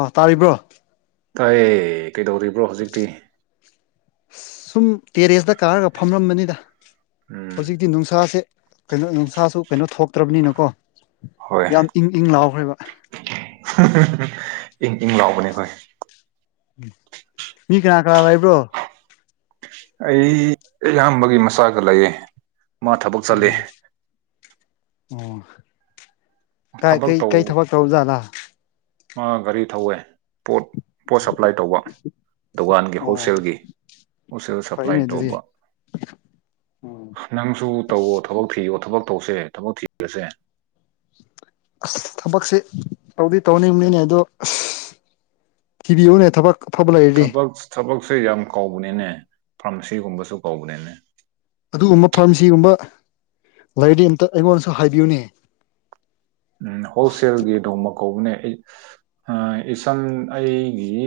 ꯑ ꯇꯥꯔꯤꯕ꯭ꯔꯣ ꯇꯥꯏ ꯀꯩꯗꯧꯔꯤꯕ꯭ꯔꯣ ꯍꯧꯖꯤꯛꯇꯤ ꯑꯁ ꯁꯨꯝ ꯇꯦꯔꯦꯁꯇ ꯀꯥꯔꯒ ꯐꯝꯔꯝꯕꯅꯤꯗ ꯎꯝ ꯍꯧꯖꯤꯛꯇꯤ ꯅꯨꯡꯁꯥꯁꯦ ꯀꯩꯅꯣ ꯅꯨꯡꯁꯥꯁꯨ ꯀꯩꯅꯣ ꯊꯣꯛꯇ꯭ꯔꯕꯅꯤꯅꯀꯣ ꯍꯣꯏ ꯌꯥꯝ ꯏꯪ ꯏꯪ ꯂꯥꯎꯈ꯭ꯔꯦꯕ ꯏꯪ ꯏꯪ ꯂꯥꯎꯕꯅꯦ ꯍ‌ꯣꯏ ꯎ ꯃꯤ ꯀꯅꯥ ꯀꯅꯥ ꯂꯩꯕ꯭ꯔꯣ ꯑꯩ ꯏꯌꯥꯝꯕꯒꯤ ꯃꯆꯥꯒ ꯂꯩꯌ‌ꯦ ꯎꯝ ꯑꯣ ꯀꯥꯏ ꯊꯕꯛ ꯀꯩ ꯇꯧ ꯀꯩ ꯊꯕꯛ ꯇꯧꯖꯥꯠꯂꯥ ꯃꯥ ꯒꯥꯔꯤ ꯊꯧꯋꯦ ꯄꯣꯠ ꯄꯣꯠ ꯁꯄ꯭ꯂꯥꯏ ꯇꯧꯕ ꯗꯨꯀꯥꯟꯒꯤ ꯑꯣ ꯍꯣꯜꯁꯦꯜꯒꯤ ꯍ‌ꯣꯜꯁꯦꯜ ꯁꯄ꯭ꯂꯥꯏ ꯐꯩꯅꯦ ꯑꯗꯨꯗꯤ ꯇꯧꯕ ꯎꯝ ꯅꯪꯁꯨ ꯇꯧꯋꯣ ꯊꯕꯛ ꯊꯤꯌꯣ ꯊꯕꯛ ꯇꯧꯁꯦ ꯊꯕꯛ ꯊꯤꯔꯁꯦ ꯑꯁ ꯊꯕꯛꯁꯦ ꯇꯧꯗꯤ ꯇꯧꯅꯤꯡꯕꯅꯤꯅꯦ ꯑꯗꯣ ꯊꯤꯕꯤꯌꯨꯅꯦ ꯊꯕꯛ ꯑꯐꯕ ꯂꯩꯔꯗꯤ ꯊꯕꯛ ꯊꯕꯛꯁꯦ ꯌꯥꯝ ꯀꯥꯎꯕꯅ‌ꯦꯅꯦ ꯐꯥꯔꯃꯥꯁꯤꯒꯨꯝꯕꯁꯨ ꯀꯥꯎꯕꯅ‌ꯦꯅꯦ ꯑꯗꯨꯒꯨꯝꯕ ꯐꯥꯔꯃꯥꯁꯤꯒꯨꯝꯕ ꯂꯩꯔꯗꯤ ꯑꯝꯇ ꯑꯩꯉꯣꯟꯗꯁꯨ ꯍꯥꯏꯕꯤꯌꯨꯅꯦ ꯎꯝ ꯍꯣꯜꯁꯦꯜꯒꯤ ꯗꯣꯡꯃ ꯀꯧꯕꯅꯦ ꯑꯩ ꯑꯥ ꯏꯆꯟ ꯑꯩꯒꯤ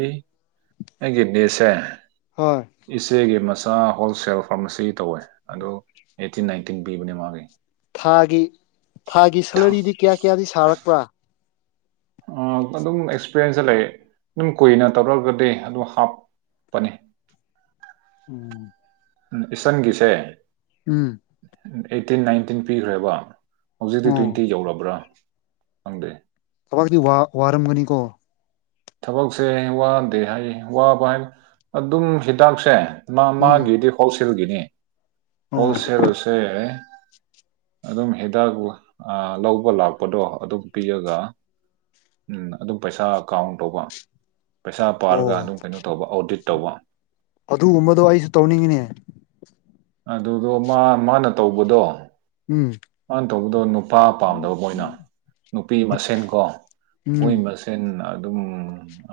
ꯑꯩꯒꯤ ꯅꯤꯁꯁ‌ꯦ ꯍꯣꯏ ꯏꯆꯦꯒꯤ ꯃꯆꯥ ꯍꯣꯜꯁꯦꯜ ꯐꯥꯔꯃꯥꯁꯤ ꯇꯧꯋꯦ ꯑꯗꯨ ꯑꯦꯠꯇꯤꯟ ꯅꯥꯏꯟꯇꯤꯟ ꯄꯤꯕꯅꯦ ꯃꯥꯒꯤ ꯊꯥꯒꯤ ꯊꯥꯒꯤ ꯁꯦꯂꯔꯤꯗꯤ ꯀꯌꯥ ꯀꯌꯥꯗꯤ ꯁꯥꯔꯛꯄ ꯎꯝ ꯑꯗꯨꯝ ꯑꯦꯛꯁꯄꯤꯔꯦꯟꯁꯇ ꯂꯩ ꯑꯗꯨꯝ ꯀꯨꯏꯅ ꯇꯧꯔꯒꯗꯤ ꯑꯗꯨ ꯍꯥꯞꯄꯅꯤ ꯎꯝ ꯎꯝ ꯏꯆꯟꯒꯤꯁꯦ ꯎꯝ ꯑꯩꯠꯇꯤꯟ ꯅꯥꯏꯟꯇꯤꯟ ꯄꯤꯈ꯭ꯔꯦꯕ ꯍꯧꯖꯤꯛꯇꯤ ꯑꯣ ꯇ꯭ꯋꯦꯟꯇꯤ ꯌꯧꯔꯕ꯭ꯔꯥ ꯈꯪꯗꯦ ꯊꯕꯥꯛꯇꯤ ꯋꯥ ꯋꯥꯔꯝꯒꯅꯤꯀꯣ ꯊꯕꯛꯁꯦ ꯋꯥꯗꯦ ꯍꯥꯏ ꯋꯥꯕ ꯍꯥꯏ ꯑꯗꯨꯝ ꯍꯤꯗꯥꯛꯁꯦ ꯎꯝ ꯅꯥꯛꯃꯥꯟꯒꯤꯗꯤ ꯍꯣꯜꯁꯦꯜꯒꯤꯅ‌ꯦ ꯑꯣ ꯍꯣꯜꯁꯦꯜꯁꯦ ꯑꯗꯨꯝ ꯍꯤꯗꯥꯛ ꯂ ꯑ ꯂꯧꯕ ꯂꯥꯛꯄꯗꯣ ꯑꯗꯨ ꯄꯤꯔꯒ ꯎꯝ ꯑꯗꯨ ꯄꯩꯁꯥ ꯀꯥꯎꯟ ꯇꯧꯕ ꯄꯩꯁꯥ ꯄꯥꯔꯒ ꯑꯣ ꯑꯗꯨꯝ ꯀꯩꯅꯣ ꯇꯧꯕ ꯑꯣꯗꯤꯠ ꯇꯧꯕ ꯑꯗꯨꯒꯨꯝꯕꯗꯣ ꯑꯩꯁꯨ ꯇꯧꯅꯤꯡꯉꯤꯅꯦ ꯑꯗꯨꯗꯣ ꯃꯥ ꯃꯥꯅ ꯇꯧꯕꯗꯣ ꯎꯝ ꯃꯥꯟ ꯇꯧꯕꯗꯣ ꯅꯨꯄꯥ ꯄꯥꯝꯗꯕ ꯃꯣꯏꯅ ꯅꯨꯄꯤ ꯃꯁꯦꯟ ꯀꯣ ꯃꯣꯏ ꯎꯝ ꯃꯁ ꯁꯦꯟ ꯑꯗꯨꯝ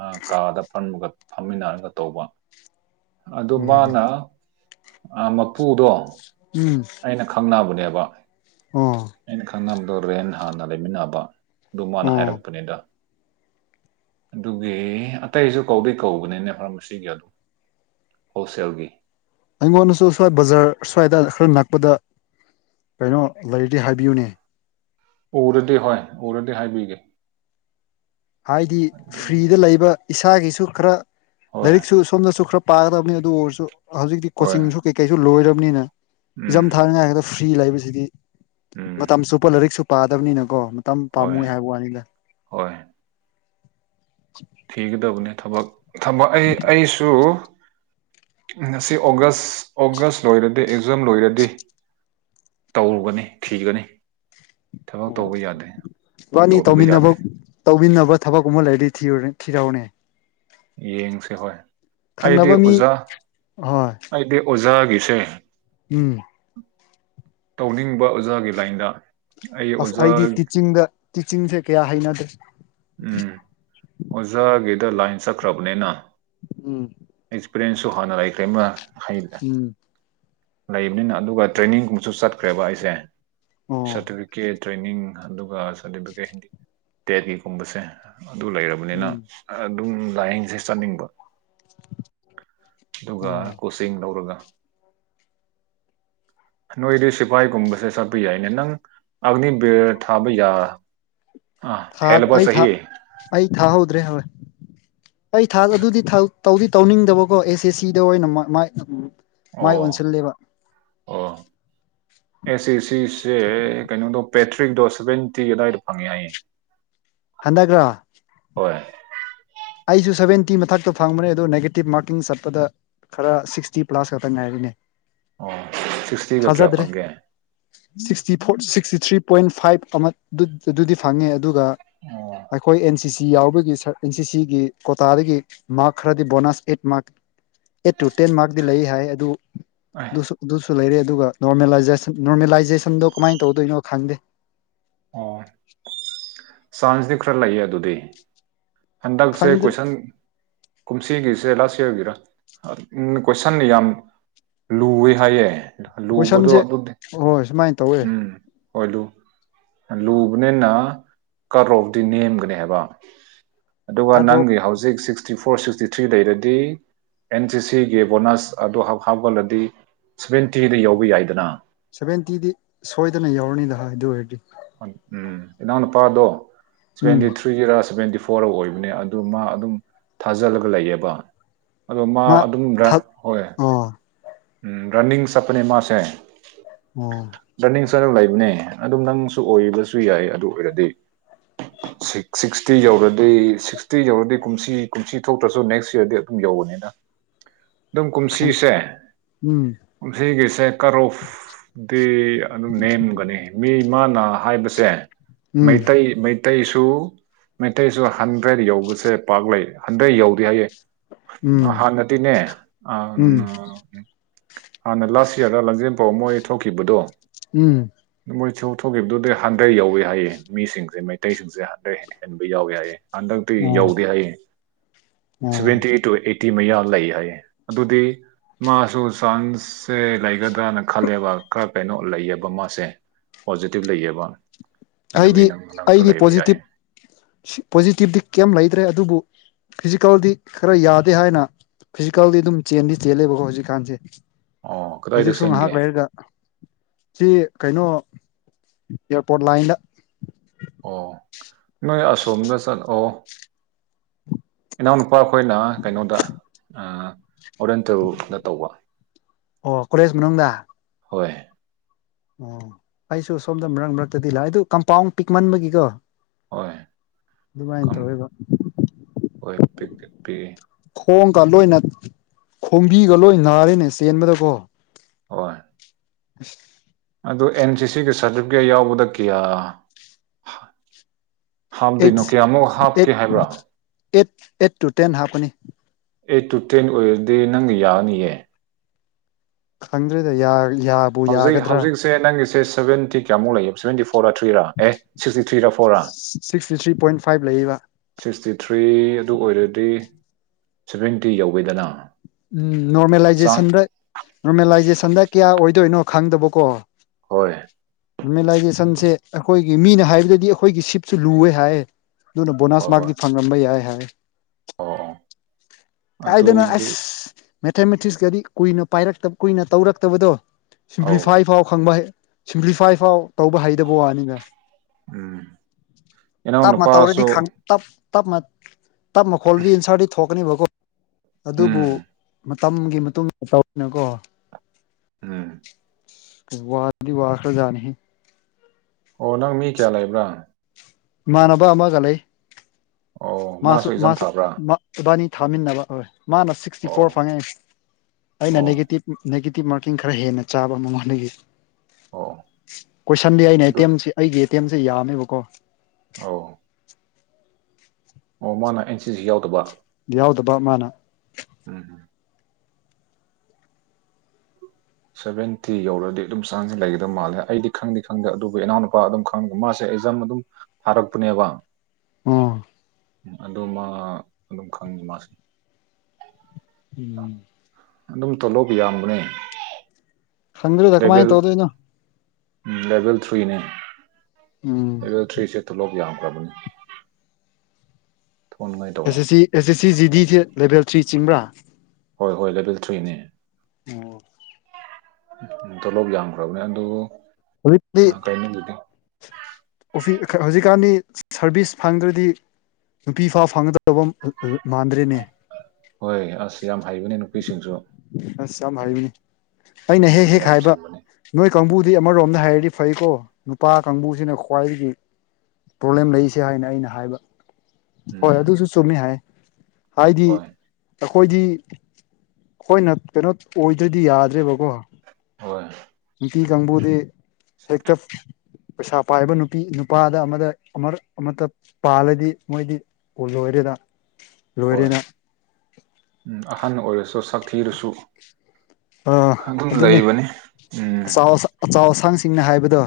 ꯑꯥ ꯀꯥꯗ ꯐꯝꯔꯒ ꯐꯝꯃꯤꯟꯅꯔꯒ ꯇꯧꯕ ꯑꯗꯨ ꯎꯝ ꯃꯥꯅ ꯑꯥ ꯃꯄꯨꯗꯣ ꯎꯝ ꯑꯩꯅ ꯈꯪꯅꯕꯅꯦꯕ ꯑꯣ ꯑꯩꯅ ꯈꯪꯅꯕꯗꯣ ꯔꯦꯟ ꯍꯥꯟꯅ ꯂꯩꯃꯤꯟꯅꯕ ꯑꯗꯨ ꯃꯥꯅ ꯑꯣ ꯍꯥꯏꯔꯛꯄꯅꯤꯗ ꯑꯗꯨꯒꯤ ꯑꯇꯩꯁꯨ ꯀꯧꯗꯤ ꯀꯧꯕꯅꯤꯅꯦ ꯐꯥꯔꯃꯥꯁꯤꯒꯤ ꯑꯗꯨ ꯍꯣꯜꯁꯦꯜꯒꯤ ꯑꯩꯉꯣꯟꯗꯁꯨ ꯁ꯭ꯋꯥꯏ ꯕꯖꯥꯔ ꯁ꯭ꯋꯥꯏꯗ ꯈꯔ ꯅꯛꯄꯗ ꯀꯩꯅꯣ ꯂꯩꯔꯗꯤ ꯍꯥꯏꯕꯤꯌꯨꯅꯦ ꯎꯔꯗꯤ ꯍꯣꯏ ꯎꯔꯗꯤ ꯍꯥꯏꯕꯤꯒꯦ ꯍꯥꯏꯗꯤ ꯑꯗꯨꯝ ꯐ꯭ꯔꯤꯗ ꯂꯩꯕ ꯏꯁꯥꯒꯤꯁꯨ ꯈꯔ ꯍꯣꯏ ꯂꯥꯏꯔꯤꯛꯁꯨ ꯁꯣꯝꯅꯁꯨ ꯈꯔ ꯄꯥꯒꯗꯕꯅꯤ ꯑꯗꯨ ꯑꯣꯏꯔꯁꯨ ꯍꯧꯖꯤꯛꯇꯤ ꯍꯣꯏ ꯀꯣꯆꯤꯡꯁꯨ ꯀꯩ ꯀꯩꯁꯨ ꯂꯣꯏꯔꯕꯅꯤꯅ ꯑꯦꯛꯖꯥꯝ ꯎꯝ ꯊꯥ ꯐ꯭ꯔꯤ ꯂꯩꯕꯁꯤꯗꯤ ꯎꯝ ꯃꯇꯝ ꯆꯨꯞꯄ ꯂꯥꯏꯔꯤꯛꯁꯨ ꯄꯥꯗꯕꯅꯤꯅꯀꯣ ꯌꯥꯝ ꯍꯣꯏ ꯄꯥꯝꯃꯨꯏ ꯍꯥꯏꯕ ꯋꯥꯅꯤꯗ ꯍꯣꯏ꯫ [unintelligible] ꯊꯤꯒꯗꯕꯅꯦ ꯊꯕꯛ ꯊꯝꯃꯣ ꯑꯩ ꯑꯩꯁꯨ꯫ ꯉꯁꯤ ꯑꯣꯒꯁ꯫ ꯑꯣꯒꯁ ꯂꯣꯏꯔꯗꯤ ꯑꯦꯛꯖꯥꯝ ꯂꯣꯏꯔꯗꯤ ꯇꯧꯒꯅꯤ ꯊꯤꯒꯅꯤ꯫ ꯊꯕꯛ ꯇꯧꯕ ꯌꯥꯗꯦ ꯇꯧꯗꯕ ꯌꯥꯗꯦ꯫ ꯇꯧꯕꯤꯅꯕ ꯊꯕꯛꯀꯨꯝꯕ ꯂꯩꯔꯗꯤ ꯊꯤꯌꯨꯅꯦ ꯊꯤꯔꯧꯅꯦ꯫ ꯌꯦꯡꯁꯦ ꯍꯣꯏ ꯑꯩꯗꯤ ꯈꯪꯅꯕ ꯃꯤ ꯑꯣꯖꯥ ꯍꯣꯏ ꯑꯩꯗꯤ ꯑꯣꯖꯥꯒꯤꯁꯦ꯫ ꯎꯝ꯫ ꯇꯧꯅꯤꯡꯕ ꯑꯣꯖꯥꯒꯤ ꯂꯥꯏꯟꯗ꯫ ꯑꯩ ꯑꯁ ꯑꯣꯖꯥ ꯑꯩꯗꯤ ꯇꯤꯆꯤꯡꯗ ꯇꯤꯆꯤꯡꯁꯦ ꯀꯌꯥ ꯍꯩꯅꯗꯦ꯫ ꯎꯝ ꯑꯣꯖꯥꯒꯤꯗ ꯂꯥꯏꯟ ꯆꯠꯈ꯭ꯔꯕꯅꯤꯅ꯫ ꯎꯝ꯫ ꯑꯦꯛꯁꯄꯤꯔ꯭ꯌꯦꯟꯁꯁꯨ ꯍꯥꯟꯅ ꯍꯩꯒ꯭ꯔꯦꯝꯃ ꯍꯩꯕꯅꯦ ꯎꯝ ꯂꯩꯕꯅꯤꯅ ꯑꯗꯨꯒ ꯇ꯭ꯔꯦꯅꯤꯡꯒꯨꯝꯕꯁꯨ ꯆꯠꯈ꯭ꯔꯦꯕ ꯑꯩꯁꯦ ꯑꯣ ꯁꯥꯔꯇꯤꯐꯤꯀꯦꯠ꯫ ꯇ꯭ꯔꯦꯅꯤꯡ ꯑꯗꯨꯒ ꯁꯥꯔꯇꯤꯐꯤꯀꯦꯠꯗꯤ ꯇꯦꯂꯤꯒꯨꯝꯕꯁꯦ ꯑꯗꯨ ꯂꯩꯔꯕꯅꯤꯅ꯫ ꯎꯝ ꯑꯗꯨꯝ ꯂꯥꯏꯌꯦꯡꯁꯦ ꯆꯠꯅꯤꯡꯕ ꯑꯗꯨꯒ ꯑꯣ ꯇꯤꯡ ꯂꯧꯔꯒ [unintelligible] ꯅꯣꯏꯗꯤ ꯁꯤꯐꯥꯏꯒꯨꯝꯕꯁꯦ ꯆꯠꯄ ꯌꯥꯏꯅꯦ ꯅꯪ ꯑꯒꯅꯤꯕꯤꯔ ꯊꯥꯕ ꯌꯥ ꯑꯥ꯫ ꯊꯥ ꯍꯦꯜꯂꯕ ꯑꯩ ꯊꯥ ꯆꯍꯤ ꯑꯩ ꯊꯥꯍꯧꯗ꯭ꯔꯦ ꯍꯣꯏ ꯑꯩ ꯊꯥ ꯑꯗꯨꯗꯤ ꯇꯧꯗꯤ ꯇꯧꯅꯤꯡꯗꯕꯀꯣ ꯑꯦꯁ ꯑꯦ ꯁꯤꯗ ꯑꯣꯏꯅ ꯑꯣ ꯃꯥꯏ ꯑꯣꯟꯁꯤꯜꯂꯦꯕ꯫ ꯑꯣ ꯑꯦ ꯁꯤ ꯁꯤꯁꯦ ꯀꯩꯅꯣꯗꯣ ꯄꯦꯇ꯭ꯔꯤꯛ ꯗꯣ ꯁꯕꯦꯟ ꯇꯤ ꯑꯗꯨꯗꯥꯏꯗ ꯐꯪꯉꯦ ꯍꯥꯏꯌꯦ꯫ ꯍꯟꯗꯛꯔ꯫ ꯍꯣꯏ꯫ ꯑꯩꯁꯨ ꯁꯕꯦꯟꯇꯤ ꯃꯊꯛꯇ ꯐꯪꯕꯅꯦ ꯑꯗꯨ ꯅꯦꯒꯦꯇꯤꯞ ꯃꯥꯔꯀꯤꯡ ꯆꯠꯄꯗ ꯈꯔ ꯁꯤꯛꯁꯇꯤ ꯄ꯭ꯂꯥꯁ ꯈꯛꯇ ꯉꯥꯏꯔꯦꯅꯦ꯫ ꯑꯣ ꯁꯤꯛꯁꯇꯤꯒ ꯀꯌꯥ ꯐꯪꯒꯦ꯫ Sixty four sixty three point five ꯑꯃ ꯑꯗꯨꯗꯤ ꯐꯪꯉꯦ ꯑꯗꯨꯒ ꯑꯣ ꯑꯩꯈꯣꯏ ꯑꯦꯟ ꯁꯤ ꯁꯤ ꯌꯥꯎꯕꯒꯤ ꯑꯦꯟ ꯁꯤ ꯒꯤ ꯀꯣꯇꯥꯗꯒꯤ ꯃꯥꯔꯛ ꯈꯔꯗꯤ bonus eight mark eight two ten ꯃꯥꯔꯛꯇꯤ ꯂꯩ ꯍꯥꯏ ꯑꯗꯨ [unintelligible] ꯑꯗꯨꯁꯨ ꯑꯗꯨꯁꯨ ꯂꯩꯔꯦ ꯑꯗꯨꯒ ꯅꯣꯔꯃꯦꯂꯥꯏꯖꯦꯁꯥꯟꯗꯨ ꯅꯣꯔꯃꯦꯂꯥꯏꯖꯦꯁꯟꯗꯣ ꯀꯃꯥꯏꯅ ꯇꯧꯗꯣꯏꯅꯣ ꯈꯪꯗꯦ꯫ ꯑꯣ ꯆꯥꯟꯁꯗꯤ ꯈꯔ ꯂꯩꯌꯦ ꯑꯗꯨꯗꯤ ꯍꯟꯗꯛꯁꯦ ꯈꯪꯗ꯭ꯔꯦ ꯀꯣꯏꯁꯟ ꯀꯨꯝꯁꯤꯒꯤꯁꯦ ꯂꯥꯁ ꯏꯌꯔꯒꯤꯔ ꯎꯝ ꯀꯣꯏꯁꯟ ꯌꯥꯝ ꯂꯨꯋꯦ ꯍꯥꯏꯌꯦ ꯂꯨꯕꯗꯣ ꯀꯣꯏꯁꯟꯁꯦ ꯑꯗꯨꯗꯤ ꯍꯣꯏ ꯁꯨꯃꯥꯏꯅ ꯇꯧꯋꯦ ꯎꯝ ꯍꯣꯏ ꯂꯨ ꯂꯨꯕꯅꯤꯅ ꯀꯠ ꯑꯣꯐꯇꯤ ꯅꯦꯝꯒꯅꯤ ꯍꯥꯏꯕ ꯑꯗꯨꯒ ꯀꯠ ꯑꯣꯞ ꯅꯪꯒꯤ ꯍꯧꯖꯤꯛ ꯁꯤꯛꯁ ꯕꯤꯐꯣꯔ ꯁꯤꯛꯁꯇꯤ ꯊ꯭ꯔꯤ ꯂꯩꯔꯗꯤ ꯑꯦꯟ ꯁꯤ ꯁꯤꯒꯤ ꯕꯣꯅꯁ ꯑꯗꯨ ꯍꯥꯞꯒꯠꯂꯗꯤ ꯁꯕꯦꯟꯇꯤꯗꯤ ꯌꯥꯎꯕ ꯌꯥꯏꯗꯅ ꯁꯚꯦꯟꯇꯤꯗꯤ ꯁꯣꯏꯗꯅ ꯌꯧꯔꯅꯤꯗ ꯍꯥ ꯑꯗꯨ ꯑꯣꯏꯔꯗꯤ ꯎꯝ ꯏꯅꯥꯎ ꯅꯨꯨꯄꯥꯗꯣ ꯁꯚꯦꯟꯇꯤ ꯎꯝ ꯊ꯭ꯔꯤ ꯊ꯭ꯔꯤꯔ ꯁꯚꯦꯟꯇꯤ ꯐꯣꯔ ꯑꯣꯏꯕꯅꯦ ꯑꯗꯨ ꯃꯥ ꯑꯗꯨꯝ ꯊꯥꯖꯜꯂꯒ ꯂꯩꯌꯦꯕ ꯑꯗꯣ ꯃꯥ ꯑꯗꯨꯝ ꯔ ꯍꯣꯏ ꯔꯟꯅꯤꯡ ꯑꯣ ꯎꯝ ꯔꯟꯅꯤꯡ ꯆꯠꯄꯅꯦ ꯃꯥꯁꯦ ꯑꯣ ꯔꯅꯤꯡ ꯆꯠꯂꯒ ꯂꯩꯕꯅꯦ ꯑꯗꯨꯝ ꯅꯪꯁꯨ ꯑꯣꯏꯕꯁꯨ ꯌꯥꯏ ꯑꯗꯨ ꯑꯣꯏꯔꯗꯤ ꯁꯤꯛꯁꯇꯤ ꯌꯧꯔꯗꯤ ꯁꯤꯛꯁꯇꯤ ꯌꯧꯔꯗꯤ ꯀꯨꯝꯁꯤ ꯀꯨꯝꯁꯤ ꯊꯣꯛꯇ꯭ꯔꯁꯨ ꯅꯦꯛꯁ ꯌꯔꯗꯤ ꯑꯗꯨꯝ ꯌꯧꯕꯅꯤꯁ [inaudible] ꯑꯗꯨꯝ ꯈꯪ ꯀꯨꯝꯁꯤꯁꯦ ꯎꯝ ꯀꯨꯝꯁꯤꯒꯤꯁꯦ ꯀꯔꯣꯐ ꯗꯤ ꯑꯗꯨꯝ ꯅꯦꯝꯒꯅꯤ ꯃꯤ ꯃꯥꯅ ꯍꯥꯏꯕꯁꯦ ꯎꯝ ꯃꯩꯇꯩ ꯃꯩ ꯇꯩꯁꯨ ꯃꯩꯇꯩꯁꯨ ꯍꯟꯗ꯭ꯔꯦꯗ ꯌꯧꯕꯁꯦ ꯄꯥꯛ ꯂꯩ ꯍꯟꯗ꯭ꯔꯦꯗ ꯌꯧꯗꯦ ꯍꯥꯏꯌꯦ ꯎꯝ ꯍꯥꯟꯅꯗꯤꯅꯦ ꯎꯝ ꯍꯥꯟꯅ ꯂꯥꯁ ꯌꯔꯗ ꯂꯥꯡꯖꯦꯟꯄꯥꯎ ꯃꯣꯏ ꯊꯣꯛꯈꯤꯕꯗꯣ ꯎꯝ ꯃꯣꯏꯁꯨ ꯊꯣꯛꯈꯤꯕꯗꯨꯗꯤ ꯍꯟꯗ꯭ꯔꯦꯗ ꯌꯧꯏ ꯍꯥꯏꯌꯦ ꯃꯤꯁꯤꯡꯁꯦ ꯃꯩꯇꯩꯁꯤꯡꯁꯦ ꯍꯟꯗ꯭ꯔꯦ ꯍꯦ ꯍꯦꯟꯕ ꯌꯥꯎꯏ ꯍꯥꯏꯌꯦ ꯍꯟꯗꯛꯇꯤ ꯑꯣ ꯌꯧꯗꯦ ꯍꯥꯏꯌꯦ ꯑꯣ seventy eight two eighty ꯃꯌꯥ ꯂꯩ ꯍꯥꯏꯌꯦ ꯑꯗꯨꯗꯤ ꯃꯥ ꯁꯨ ꯆꯥꯟꯁꯁꯦ ꯂꯩꯒꯗ꯭ꯔꯅ ꯈꯜꯂꯦꯕ ꯈꯔ ꯀꯩꯅꯣ ꯂꯩꯌꯦꯕ ꯃꯥꯁꯦ ꯄꯣꯖꯤꯇꯤꯚ ꯂꯩꯌꯦꯕ ꯑꯗꯨꯒꯤ ꯑꯩꯗꯤ ꯅꯪ ꯅꯪꯁꯨ ꯂꯩꯕ ꯌꯥꯏ ꯁꯤ ꯄꯣꯖꯤꯇꯤꯚꯇꯤ ꯀꯌꯤꯝ ꯂꯩꯇ꯭ꯔꯦ ꯑꯗꯨꯕꯨ ꯐꯤꯖꯤꯀꯦꯜꯗꯤ ꯈꯔ ꯌꯥꯗꯦ ꯍꯥꯏꯅ ꯐꯤꯖꯤꯀꯦꯜꯗꯤ ꯑꯗꯨꯝ ꯆꯦꯟꯗꯤ ꯆꯦꯜꯂꯦꯕꯀꯣ ꯍꯧꯖꯤꯛꯀꯥꯟꯁꯦ ꯑꯣ ꯀꯗꯥꯏꯗ ꯍꯧꯖꯤꯛꯁꯨ ꯆꯦꯟꯒꯦ ꯉꯍꯥꯛ ꯂꯩꯔꯒ ꯆꯤ ꯀꯩꯅꯣ ꯑꯦꯌꯔꯄꯣꯔꯠ ꯂꯥꯏꯟꯗ ꯑꯣ ꯅꯣꯏ ꯑꯁꯣꯝꯗ ꯆꯠ ꯑꯣ ꯏꯅꯥꯎꯅꯨꯄꯥ ꯈꯣꯏꯅ ꯀꯩꯅꯣꯗ ꯑꯣꯔꯦꯟꯇꯦꯜꯗ ꯇꯧꯕ ꯑꯣ ꯀꯣꯂꯦꯖ ꯃꯅꯨꯡꯗ ꯍꯣꯏ ꯑꯣ ꯑꯩꯁꯨ ꯁꯣꯝꯗ ꯃꯔꯛ ꯃꯔꯛꯇꯗꯤ ꯂꯥꯛꯑꯦ ꯑꯗꯨ ꯀꯝꯄꯥꯎꯟ ꯄꯤꯛꯃꯟꯕꯒꯤꯀꯣ ꯍꯣꯏ ꯑꯗꯨꯃꯥꯏꯅ ꯀꯝ ꯇꯧꯑꯦꯕ ꯍꯣꯏ ꯄꯤꯛꯇꯤ ꯄꯤꯛꯏ ꯈꯣꯡꯀ ꯂꯣꯏꯅ ꯈꯣꯡꯕꯤꯒ ꯂꯣꯏ ꯅꯥꯔꯦꯅꯦ ꯆꯦꯟꯕꯗꯀꯣ ꯍꯣꯏ [inaudible] ꯑꯗꯨ ꯑꯦꯟ ꯁꯤꯒꯤ ꯁꯥꯔꯇꯤꯕꯤꯒꯦꯠ ꯌꯥꯎꯕꯗ ꯀꯌꯥ ꯍꯥꯎꯗꯤ ꯑꯩꯠ ꯅ‌ꯣ ꯀ꯭ꯌꯥꯃꯨꯛ ꯍꯥꯞꯀꯦ ꯑꯩꯠ ꯍꯥꯏꯕ꯭ꯔꯥ ꯑꯩꯠ ꯑꯦꯠ ꯇꯨ ꯇꯦꯟ ꯍꯥꯞꯄꯅꯤ ꯑꯩꯠ ꯇꯨ ꯇꯦꯟ ꯑꯣꯏꯔꯗꯤ ꯅꯪꯒ ꯌꯥꯔꯅꯤꯌꯦ ꯈꯪꯗ꯭ꯔꯦꯗ ꯌꯥ ꯌꯥ ꯍꯧꯖꯤꯛ ꯍꯧꯖꯤꯛꯁꯦ ꯅꯪꯒꯤꯁꯦ ꯁꯕꯦꯟꯇꯤ ꯀꯌꯥꯃꯨꯛ ꯂꯩꯌ‌ꯦꯕ ꯁꯕ‌ꯦꯟꯇꯤ ꯐꯣ ꯐꯣꯔꯥ ꯊ꯭ꯔꯤꯔ ꯑꯦ ꯁꯤꯛꯁꯇꯤ ꯊ꯭ꯔꯤꯔꯥ ꯐꯣꯔꯥ ꯁꯤꯛꯁꯇꯤ ꯊ꯭ꯔꯤ ꯄꯣꯏꯟ ꯐꯥꯏꯚ ꯂꯩꯌꯦꯕ ꯁꯤꯛꯁꯇꯤ ꯊ꯭ꯔꯤ ꯑꯗꯨ ꯑꯣꯏꯔꯗꯤ ꯁꯚꯦꯟꯇꯤ ꯌꯧꯋ‌ꯦꯗꯅ ꯎꯝ ꯅꯣꯔꯃꯦꯂꯥꯏꯖꯦꯁꯟꯗ ꯅꯣꯔꯃꯦꯂꯥꯏꯖꯦꯁꯟꯗ ꯀꯌꯥ ꯑꯣꯏꯗꯣꯏꯅꯣ ꯈꯪꯗꯕꯀꯣ ꯍꯣꯏ ꯅ‌ꯣꯔꯃ‌ꯦꯂꯥꯏꯖꯦꯁꯟꯁꯦ ꯑꯩꯈꯣꯏꯒꯤ ꯃꯤꯅ ꯍꯥꯏꯕꯗꯗꯤ ꯑꯩꯈꯣꯏꯒꯤ ꯁꯤꯠꯁꯨ ꯂꯨꯋꯦ ꯍꯥꯏꯌꯦ ꯅꯗꯨꯅ ꯍꯣꯏ ꯕꯣꯅꯥꯁ ꯍꯣꯏ ꯃꯥꯛꯗꯤ ꯐꯪꯉꯝꯕ ꯌꯥꯏ ꯍꯥꯏꯌ‌ꯦ ꯑꯣ ꯑꯣ ꯀꯥꯏꯗꯅ‌ꯣ ꯑꯗꯨꯗꯤ ꯑꯁ ꯃꯦꯊꯃꯦꯇꯤꯁꯀꯗꯤ ꯀꯨꯏꯅ ꯄꯥꯏꯔꯛꯇꯕ ꯀꯨꯏꯅ ꯇꯧꯔꯛꯇꯕꯗꯣ ꯑꯧ ꯁꯤꯝꯄ꯭ꯂꯤꯐꯥꯏ ꯐꯥꯎ ꯈꯪꯕ ꯑꯩ ꯁꯤꯝꯄ꯭ꯂꯤꯐꯥꯏ ꯐꯥꯎ ꯇꯧꯕ ꯍꯩꯗꯕ ꯋꯥꯅꯤꯅ ꯎꯝ ꯏꯅꯥꯎ ꯇꯧꯔꯗꯤ ꯅꯨꯄꯥꯁꯨ ꯈꯪ ꯇꯞ ꯇꯞꯅ ꯇꯞꯅ ꯍ‌ꯣꯠꯂꯗꯤ ꯑꯦꯟꯁ꯭ꯔꯗꯤ ꯊꯣꯛꯀꯅꯦꯕꯀꯣ ꯑꯗꯨꯕꯨ ꯎꯝ ꯃꯇꯝꯒꯤ ꯃꯇꯨꯡ‌ ꯇꯧꯕꯅ‌ꯦꯀꯣ ꯎꯝ ꯑꯁ ꯋꯥꯗꯤ ꯋꯥꯈ꯭ꯔꯥꯖꯥꯠꯅꯤ ꯑꯣ ꯅꯪ ꯃꯤ ꯀꯌꯥ ꯂꯩꯕ꯭ꯔꯥ ꯏꯃꯥꯟꯅꯕ ꯑꯃꯒ ꯂꯩ ꯑꯣ ꯃꯥꯁꯨ ꯑꯦꯛꯖꯥꯝ ꯃꯥꯁꯨ-ꯃꯥꯁꯨ ꯊꯥꯕ꯭ꯔꯥ ꯃꯥ ꯏꯕꯥꯟꯅꯤ ꯊꯥꯃꯤꯟꯅꯕ ꯍꯣꯏ ꯃꯥꯅ ꯁꯤꯛꯁꯇꯤ ꯑꯣ ꯐꯣꯔ ꯐꯪꯉꯦ ꯑꯩꯅ ꯑꯣ ꯑꯣ ꯅꯦꯒꯦꯇꯤꯞ-ꯅꯦꯒꯦꯇꯤꯞ ꯃꯥꯔꯀꯤꯡ ꯈꯔ ꯍꯦꯟꯅ ꯆꯥꯕ ꯃꯉꯣꯟꯗꯒꯤ ꯑꯣ ꯀꯣꯏꯁꯟꯗꯤ ꯑꯩꯅ ꯑꯗꯨ ꯑꯦꯇꯦꯝꯁꯦ ꯑꯩꯒꯤ ꯑꯦꯇꯦꯝꯁꯦ ꯌꯥꯝꯃꯦꯕꯀꯣ ꯑꯧ [inaudible] ꯑꯣ ꯃꯥꯅ ꯑꯦꯟ ꯁꯤ ꯁꯤ ꯌꯥꯎꯗꯕ ꯌꯥꯎꯗꯕ ꯃꯥꯅ ꯎꯝ ꯍꯝ ꯁꯚꯦꯟꯇꯤ ꯌꯧꯔꯗꯤ ꯑꯗꯨꯝ ꯆꯥꯡꯁ ꯂꯩꯒꯗꯕ ꯃꯥꯜꯂꯦ ꯑꯩꯗꯤ ꯈꯪꯗꯤ ꯈꯪꯗꯦ ꯑꯗꯨꯕꯨ ꯏꯅꯥꯎꯅꯨꯄꯥ ꯑꯗꯨꯝ ꯈꯪ ꯃꯥꯁꯦ ꯑꯦꯛꯖꯥꯝ ꯑꯗꯨꯝ ꯊꯥꯔꯛꯄꯅꯦꯕ ꯎꯝ ꯑꯗ‌ꯣ ꯃꯥ ꯑꯗꯨꯝ ꯈꯪꯉꯤ ꯃꯥꯁꯦ ꯎꯝ ꯑꯗꯨꯝ ꯇꯣꯂꯣꯕ ꯌꯥꯝꯕꯅꯦ ꯈꯪꯗꯦꯗ ꯀꯃꯥꯏ ꯂꯦꯚꯦꯜ ꯇꯧꯗ‌ꯣꯏꯅꯣ ꯎꯝ ꯂꯦꯚꯦꯜ ꯊ꯭ꯔꯤꯅꯦ ꯎꯝ ꯂꯦꯚꯦꯜ ꯊ꯭ꯔꯤꯁꯦ ꯇꯣꯂꯣꯞ ꯌꯥꯝꯗꯕꯅ‌ꯦ ꯊꯣꯛꯅꯉꯥꯏ ꯇꯧ ꯑꯦꯁ ꯑꯦꯁ ꯁꯤ ꯑꯦꯁ ꯑꯦꯁ ꯁꯤ ꯖꯤ ꯗꯤꯁꯦ ꯂꯦꯚꯦꯜ ꯊ꯭ꯔꯤ ꯆꯤꯡꯕ꯭ꯔꯥ ꯍꯣꯏ ꯍꯣꯏ ꯂꯦꯕꯦꯜ ꯊ꯭ꯔꯤꯅꯦ ꯑꯣ ꯇꯣꯂꯣꯞ ꯌꯥꯝꯗꯕꯅꯦ ꯑꯗꯨ ꯍꯧꯖꯤꯛꯇꯤ ꯀꯩꯅꯣꯒꯤꯗꯤ ꯑꯣꯐꯤ ꯈꯥ ꯍꯧꯖꯤꯛꯀꯥꯟꯗꯤ ꯁꯥꯔꯚꯤꯁ ꯐꯪꯗ꯭ꯔꯗꯤ ꯅꯨꯄꯤ ꯐꯥꯎ ꯐꯪꯒꯗꯕ ꯃꯥꯟꯗ꯭ꯔꯦꯅꯦ ꯍꯣꯏ ꯑꯁ ꯌꯥꯝ ꯍꯩꯕꯅꯦ ꯅꯨꯄꯤꯁꯤꯡꯁꯨ ꯑꯁ ꯌꯥꯝ ꯍꯩꯕꯅꯤ ꯑꯩꯅ ꯍꯦꯛ ꯍꯦꯛ ꯌꯥꯝ ꯍꯥꯏꯕ ꯁꯤꯡꯕꯅꯦ ꯅꯣꯏ ꯀꯥꯡꯕꯨꯗꯤ ꯑꯃꯔꯣꯝꯗ ꯍꯥꯏꯔꯗꯤ ꯐꯩꯀꯣ ꯅꯨꯄꯥ ꯀꯥꯡꯕꯨꯁꯤꯅ ꯈ꯭ꯋꯥꯏꯗꯒꯤ ꯄ꯭ꯔꯣꯕ꯭ꯂꯦꯝ ꯂꯩꯔꯤꯁꯦ ꯍꯥꯏꯅ ꯑꯩꯅ ꯍꯥꯏꯕ ꯍꯣꯏ ꯎꯝ ꯑꯗꯨꯁꯨ ꯆꯨꯝꯃꯦ ꯍꯥꯏ ꯍꯥꯏꯗꯤ ꯍꯣꯏ ꯑꯈꯣꯏꯗꯤ ꯑꯈꯣꯏꯅ ꯀꯩꯅꯣ ꯑꯣꯏꯗ꯭ꯔꯗꯤ ꯌꯥꯗ꯭ꯔꯦꯕꯀꯣ ꯍꯣꯏ ꯅꯨꯄꯤ ꯀꯥꯡꯕꯨꯗꯤ ꯍꯦꯛꯇ ꯄꯩꯁꯥ ꯄꯥꯏꯕ ꯅꯨꯄꯤ ꯅꯨꯄꯥꯗ ꯑꯃꯗ ꯑꯃꯔꯛ ꯑꯃꯠꯇ ꯄꯥꯜꯂꯗꯤ ꯃꯣꯏꯗꯤ ꯀꯣ ꯂꯣꯏꯔꯦꯗ ꯍꯣꯏ ꯂꯣꯏꯔꯦꯅ ꯎꯝ ꯑꯍꯟ ꯑꯣꯏꯔꯁꯨ ꯁꯛ ꯊꯤꯔꯁꯨ ꯑꯥ ꯑꯗꯨꯅꯦ ꯎꯝ ꯑꯆꯥꯎ ꯑꯁꯥꯡ ꯑꯆꯥꯎ ꯑꯁꯥꯡꯁꯤꯡꯅ ꯍꯥꯏꯕꯗꯣ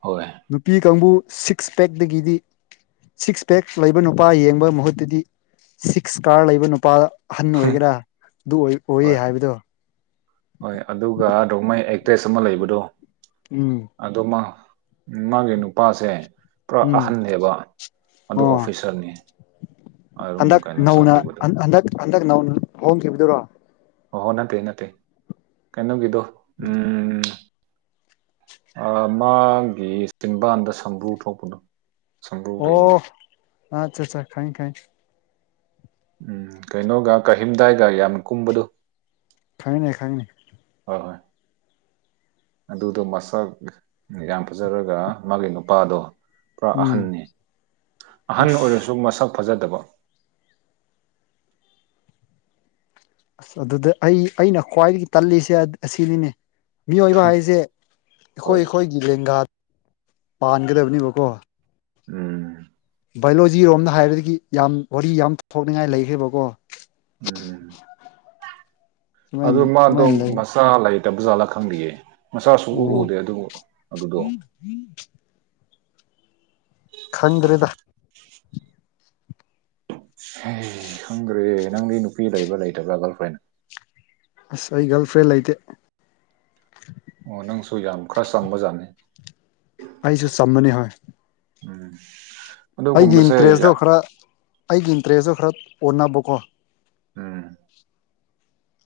ꯍꯣꯏ ꯅꯨꯄꯤ ꯀꯥꯡꯕꯨ ꯁꯤꯛꯁ ꯄꯦꯛꯗꯒꯤꯗꯤ ꯁꯤꯛꯁ ꯄꯦꯛ ꯂꯩꯕ ꯅꯨꯄꯥ ꯌꯦꯡꯕ ꯃꯍꯨꯠꯇꯗꯤ ꯁꯤꯛꯁ ꯀꯥꯔ ꯂꯩꯕ ꯅꯨꯄꯥꯗ ꯑꯍꯟ ꯑꯣꯏꯒꯦꯔꯥ ꯑꯗꯨ ꯑꯣꯏ ꯑꯣꯏꯌꯦ ꯍꯣꯏ ꯍꯥꯏꯕꯗꯣ ꯍꯣꯏ ꯑꯗꯨꯒ ꯔꯣꯡꯃꯩ ꯑꯦꯛꯇ꯭ꯔꯦꯁ ꯑꯃ ꯂꯩꯕꯗꯣ ꯎꯝ ꯑꯗꯨ ꯃꯥ ꯃꯥꯒꯤ ꯅꯨꯄꯥꯁꯦ ꯄꯨꯔꯥ ꯎꯝ ꯑꯍꯟꯅꯦꯕ ꯑꯗꯨ ꯑꯣ ꯑꯣꯐꯤꯁꯥꯔꯅꯦ ꯍꯟꯗꯛ ꯅꯧꯅ ꯍꯟ ꯍꯟꯗꯛ ꯍꯟꯗꯛ ꯅꯧꯅ ꯍꯣꯡꯈꯤꯕꯗꯨꯔꯣ ꯑꯣ ꯅꯠꯇꯦꯅꯠꯇꯦ ꯀꯩꯅꯣꯒꯤꯗꯣ ꯎꯝ ꯑꯥ ꯃꯥꯒꯤ ꯆꯤꯟꯕꯥꯟꯗ ꯁꯝꯕ꯭ꯔꯨ ꯊꯣꯛꯄꯗꯣ ꯁꯝꯕ꯭ꯔꯨ ꯑꯣ ꯂꯩꯕꯅꯤ ꯑꯥꯆꯠ ꯆꯥ ꯈꯪꯏ ꯈꯪꯏ ꯎꯝ ꯀꯩꯅꯣꯒ ꯀꯥꯍꯤꯝꯗꯥꯏꯒ ꯌꯥꯝꯅ ꯀꯨꯝꯕꯗꯣ ꯈꯪꯉꯤꯅꯦ ꯈꯪꯉꯤꯅꯦ ꯍꯣꯏ ꯍꯣꯏ ꯑꯗꯨꯗꯣ ꯃꯁꯛ ꯌꯥꯝ ꯐꯖꯔꯒ ꯃꯥꯒꯤ ꯅꯨꯄꯥꯗꯣ ꯄꯨꯔꯥ ꯎꯝ ꯑꯍꯟꯅꯦ ꯑꯍꯟ ꯑꯁ ꯑꯣꯏꯔꯁꯨ ꯃꯁꯛ ꯐꯖꯗꯕ ꯑꯁ ꯑꯗꯨꯗ ꯑꯩ ꯑꯩꯅ ꯈ꯭ꯋꯥꯏꯗꯒꯤ ꯇꯜꯂꯤꯁꯦ ꯑꯥ ꯑꯁꯤꯅꯤꯅꯦ ꯃꯤꯑꯣꯏꯕ ꯍꯥꯏꯖꯦ ꯑꯈꯣꯏ ꯍꯣꯏ ꯑꯈꯣꯏ ꯂꯦꯡꯒꯥ ꯄꯥꯟꯒꯗꯕꯅꯦꯕꯀꯣ ꯎꯝ ꯕꯥꯏꯑꯣꯂꯣꯖꯤꯔꯣꯝꯗ ꯍꯥꯏꯔꯒꯤ ꯌꯥꯝ ꯋꯥꯔꯤ ꯌꯥꯝ ꯊꯣꯛꯅꯤꯡꯉꯥꯏ ꯂꯩꯈ꯭ꯔꯦꯕꯀꯣ ꯎꯝ ꯑꯗꯣ ꯁꯨꯃꯥꯏꯅ ꯃꯥꯗꯣ ꯀꯃꯥꯏꯅ ꯂꯩ ꯃꯁ ꯃꯆꯥ ꯂꯩꯇꯕꯖꯥꯠꯂ ꯈꯪꯗꯤꯌꯦ ꯃꯆꯥ ꯁꯨꯡꯎ ꯑꯣ ꯎꯗꯦ ꯑꯗꯨꯕꯨ ꯑꯗꯨꯗꯣ [inaudible] ꯈꯟꯗ꯭ꯔꯦꯗ ꯑꯦ ꯈꯪꯗ꯭ꯔꯦ ꯅꯪꯗꯤ ꯅꯨꯄꯤ ꯂꯩꯕ꯭ꯔꯥ ꯂꯩꯇꯕ꯭ꯔꯥ ꯒ꯭ꯔꯜ ꯐ꯭ꯔꯦꯟ ꯑꯁ ꯑꯩ ꯒ꯭ꯔꯜꯐ꯭ꯔꯦꯟ ꯂꯩꯇꯦ ꯑꯣ ꯅꯪꯁꯨ ꯌꯥꯝ ꯈ꯭ꯔꯁ ꯆꯝꯕꯖꯥꯠꯅꯤ ꯑꯩꯖꯨ ꯆꯝꯕꯅꯦ ꯍꯣꯏ ꯎꯝ ꯑꯩꯒꯤ ꯑꯗꯨꯒꯨꯝꯕꯁꯦ ꯏꯟꯇ꯭ꯔꯦꯁꯇꯣ ꯌꯥ ꯈꯔ ꯑꯩꯒꯤ ꯏꯟꯇ꯭ꯔꯦꯁꯇꯣ ꯈꯔ ꯑꯣꯟꯅꯕꯀꯣ ꯎꯝ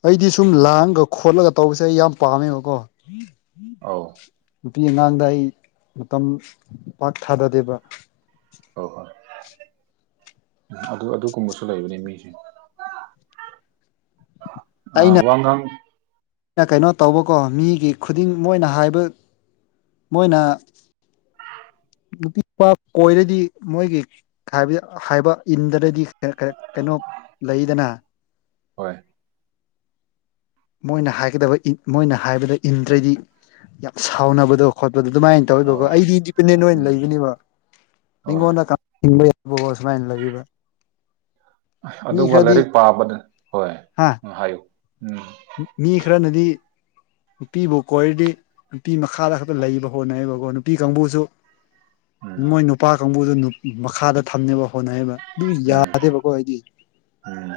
ꯑꯩꯗꯤ ꯁꯨꯝ ꯎꯝ ꯂꯥꯡꯉꯒ ꯈꯣꯠꯂꯒ ꯇꯧꯕꯁꯦ ꯑꯩ ꯌꯥꯝ ꯄꯥꯝꯃꯦꯕꯀꯣ ꯑꯧ ꯅꯨꯄꯤ ꯑꯉꯥꯡꯗ ꯑꯩ ꯃꯇꯝ ꯄꯥꯛ ꯊꯥꯗꯗꯦꯕ ꯑꯣ ꯑꯣ ꯎꯝ ꯑꯗꯨ ꯑꯗꯨꯒꯨꯝꯕꯁꯨ ꯂꯩꯕꯅꯦ ꯃꯤꯁꯦ [unintelligible] [inaudible] ꯑ ꯋꯥꯉꯥꯡ ꯑꯩꯅ ꯀꯩꯅꯣ ꯇꯧꯕꯀꯣ ꯃꯤꯒꯤ ꯈꯨꯗꯤꯡ ꯃꯣꯏꯅ ꯍꯥꯏꯕ ꯃꯣꯏꯅ ꯅꯨꯄꯤ ꯄꯥꯛ ꯀꯣꯏꯔꯗꯤ ꯃꯣꯏꯒꯤ ꯍꯥꯏꯕ ꯍꯥꯏꯕ ꯏꯟꯗꯔꯗꯤ ꯀꯩꯅꫭ [unintelligible] ꯀꯩꯅꯣ ꯂꯩꯗꯅ ꯍꯣꯏ ꯃꯣꯏꯅ ꯍꯥꯏꯒꯗꯕ ꯃꯣꯏꯅ ꯍꯥꯏꯕꯗ ꯏꯟꯗ꯭ꯔꯗꯤ ꯌꯥꯝ ꯁꯥꯎꯅꯕꯗꯣ ꯈꯣꯠꯄꯗꯣ ꯑꯗꯨꯃꯥꯏꯅ ꯑꯧ ꯇꯧꯋꯦꯕꯀꯣ ꯑꯩꯗꯤ ꯏꯟꯗꯤꯄꯦꯟꯗꯦꯟ ꯑꯣꯏꯅ ꯎꯝ ꯂꯩꯒꯅꯤꯕ ꯍꯣꯏ ꯑꯩꯉꯣꯟꯗ ꯍꯤꯡꯕ [unintelligible] ꯌꯥꯕꯀꯣ ꯁꯨꯃꯥꯏꯅ ꯂꯩꯌꯦꯕ ꯃꯤ ꯑꯗꯨꯒ ꯈꯔꯗꯤ ꯂꯥꯏꯔꯤꯛ ꯄꯥꯕꯗ ꯍꯣꯏ ꯍꯥ ꯍꯥꯏꯌꯨ ꯎꯝ ꯃꯤ ꯈꯔꯅꯗꯤ ꯅꯨꯄꯤꯕꯨ ꯀꯣꯏꯔꯗꯤ ꯅꯨꯄꯤ ꯃꯈꯥꯗ ꯈꯛꯇ ꯂꯩꯕ ꯍꯣꯠꯅꯩ ꯑꯕꯀꯣ ꯅꯨꯄꯤ ꯀꯥꯡꯕꯨꯁꯨ ꯎꯝ ꯃꯣꯏ ꯅꯨꯄꯥ ꯀꯥꯡꯕꯨꯗꯨ ꯃꯈꯥꯗ ꯊꯝꯅꯕ ꯍꯣꯠꯅꯩꯕ ꯑꯗꯨ ꯎꯝ ꯌꯥꯗꯦꯕꯀꯣ ꯑꯩꯗꯤ ꯎꯝ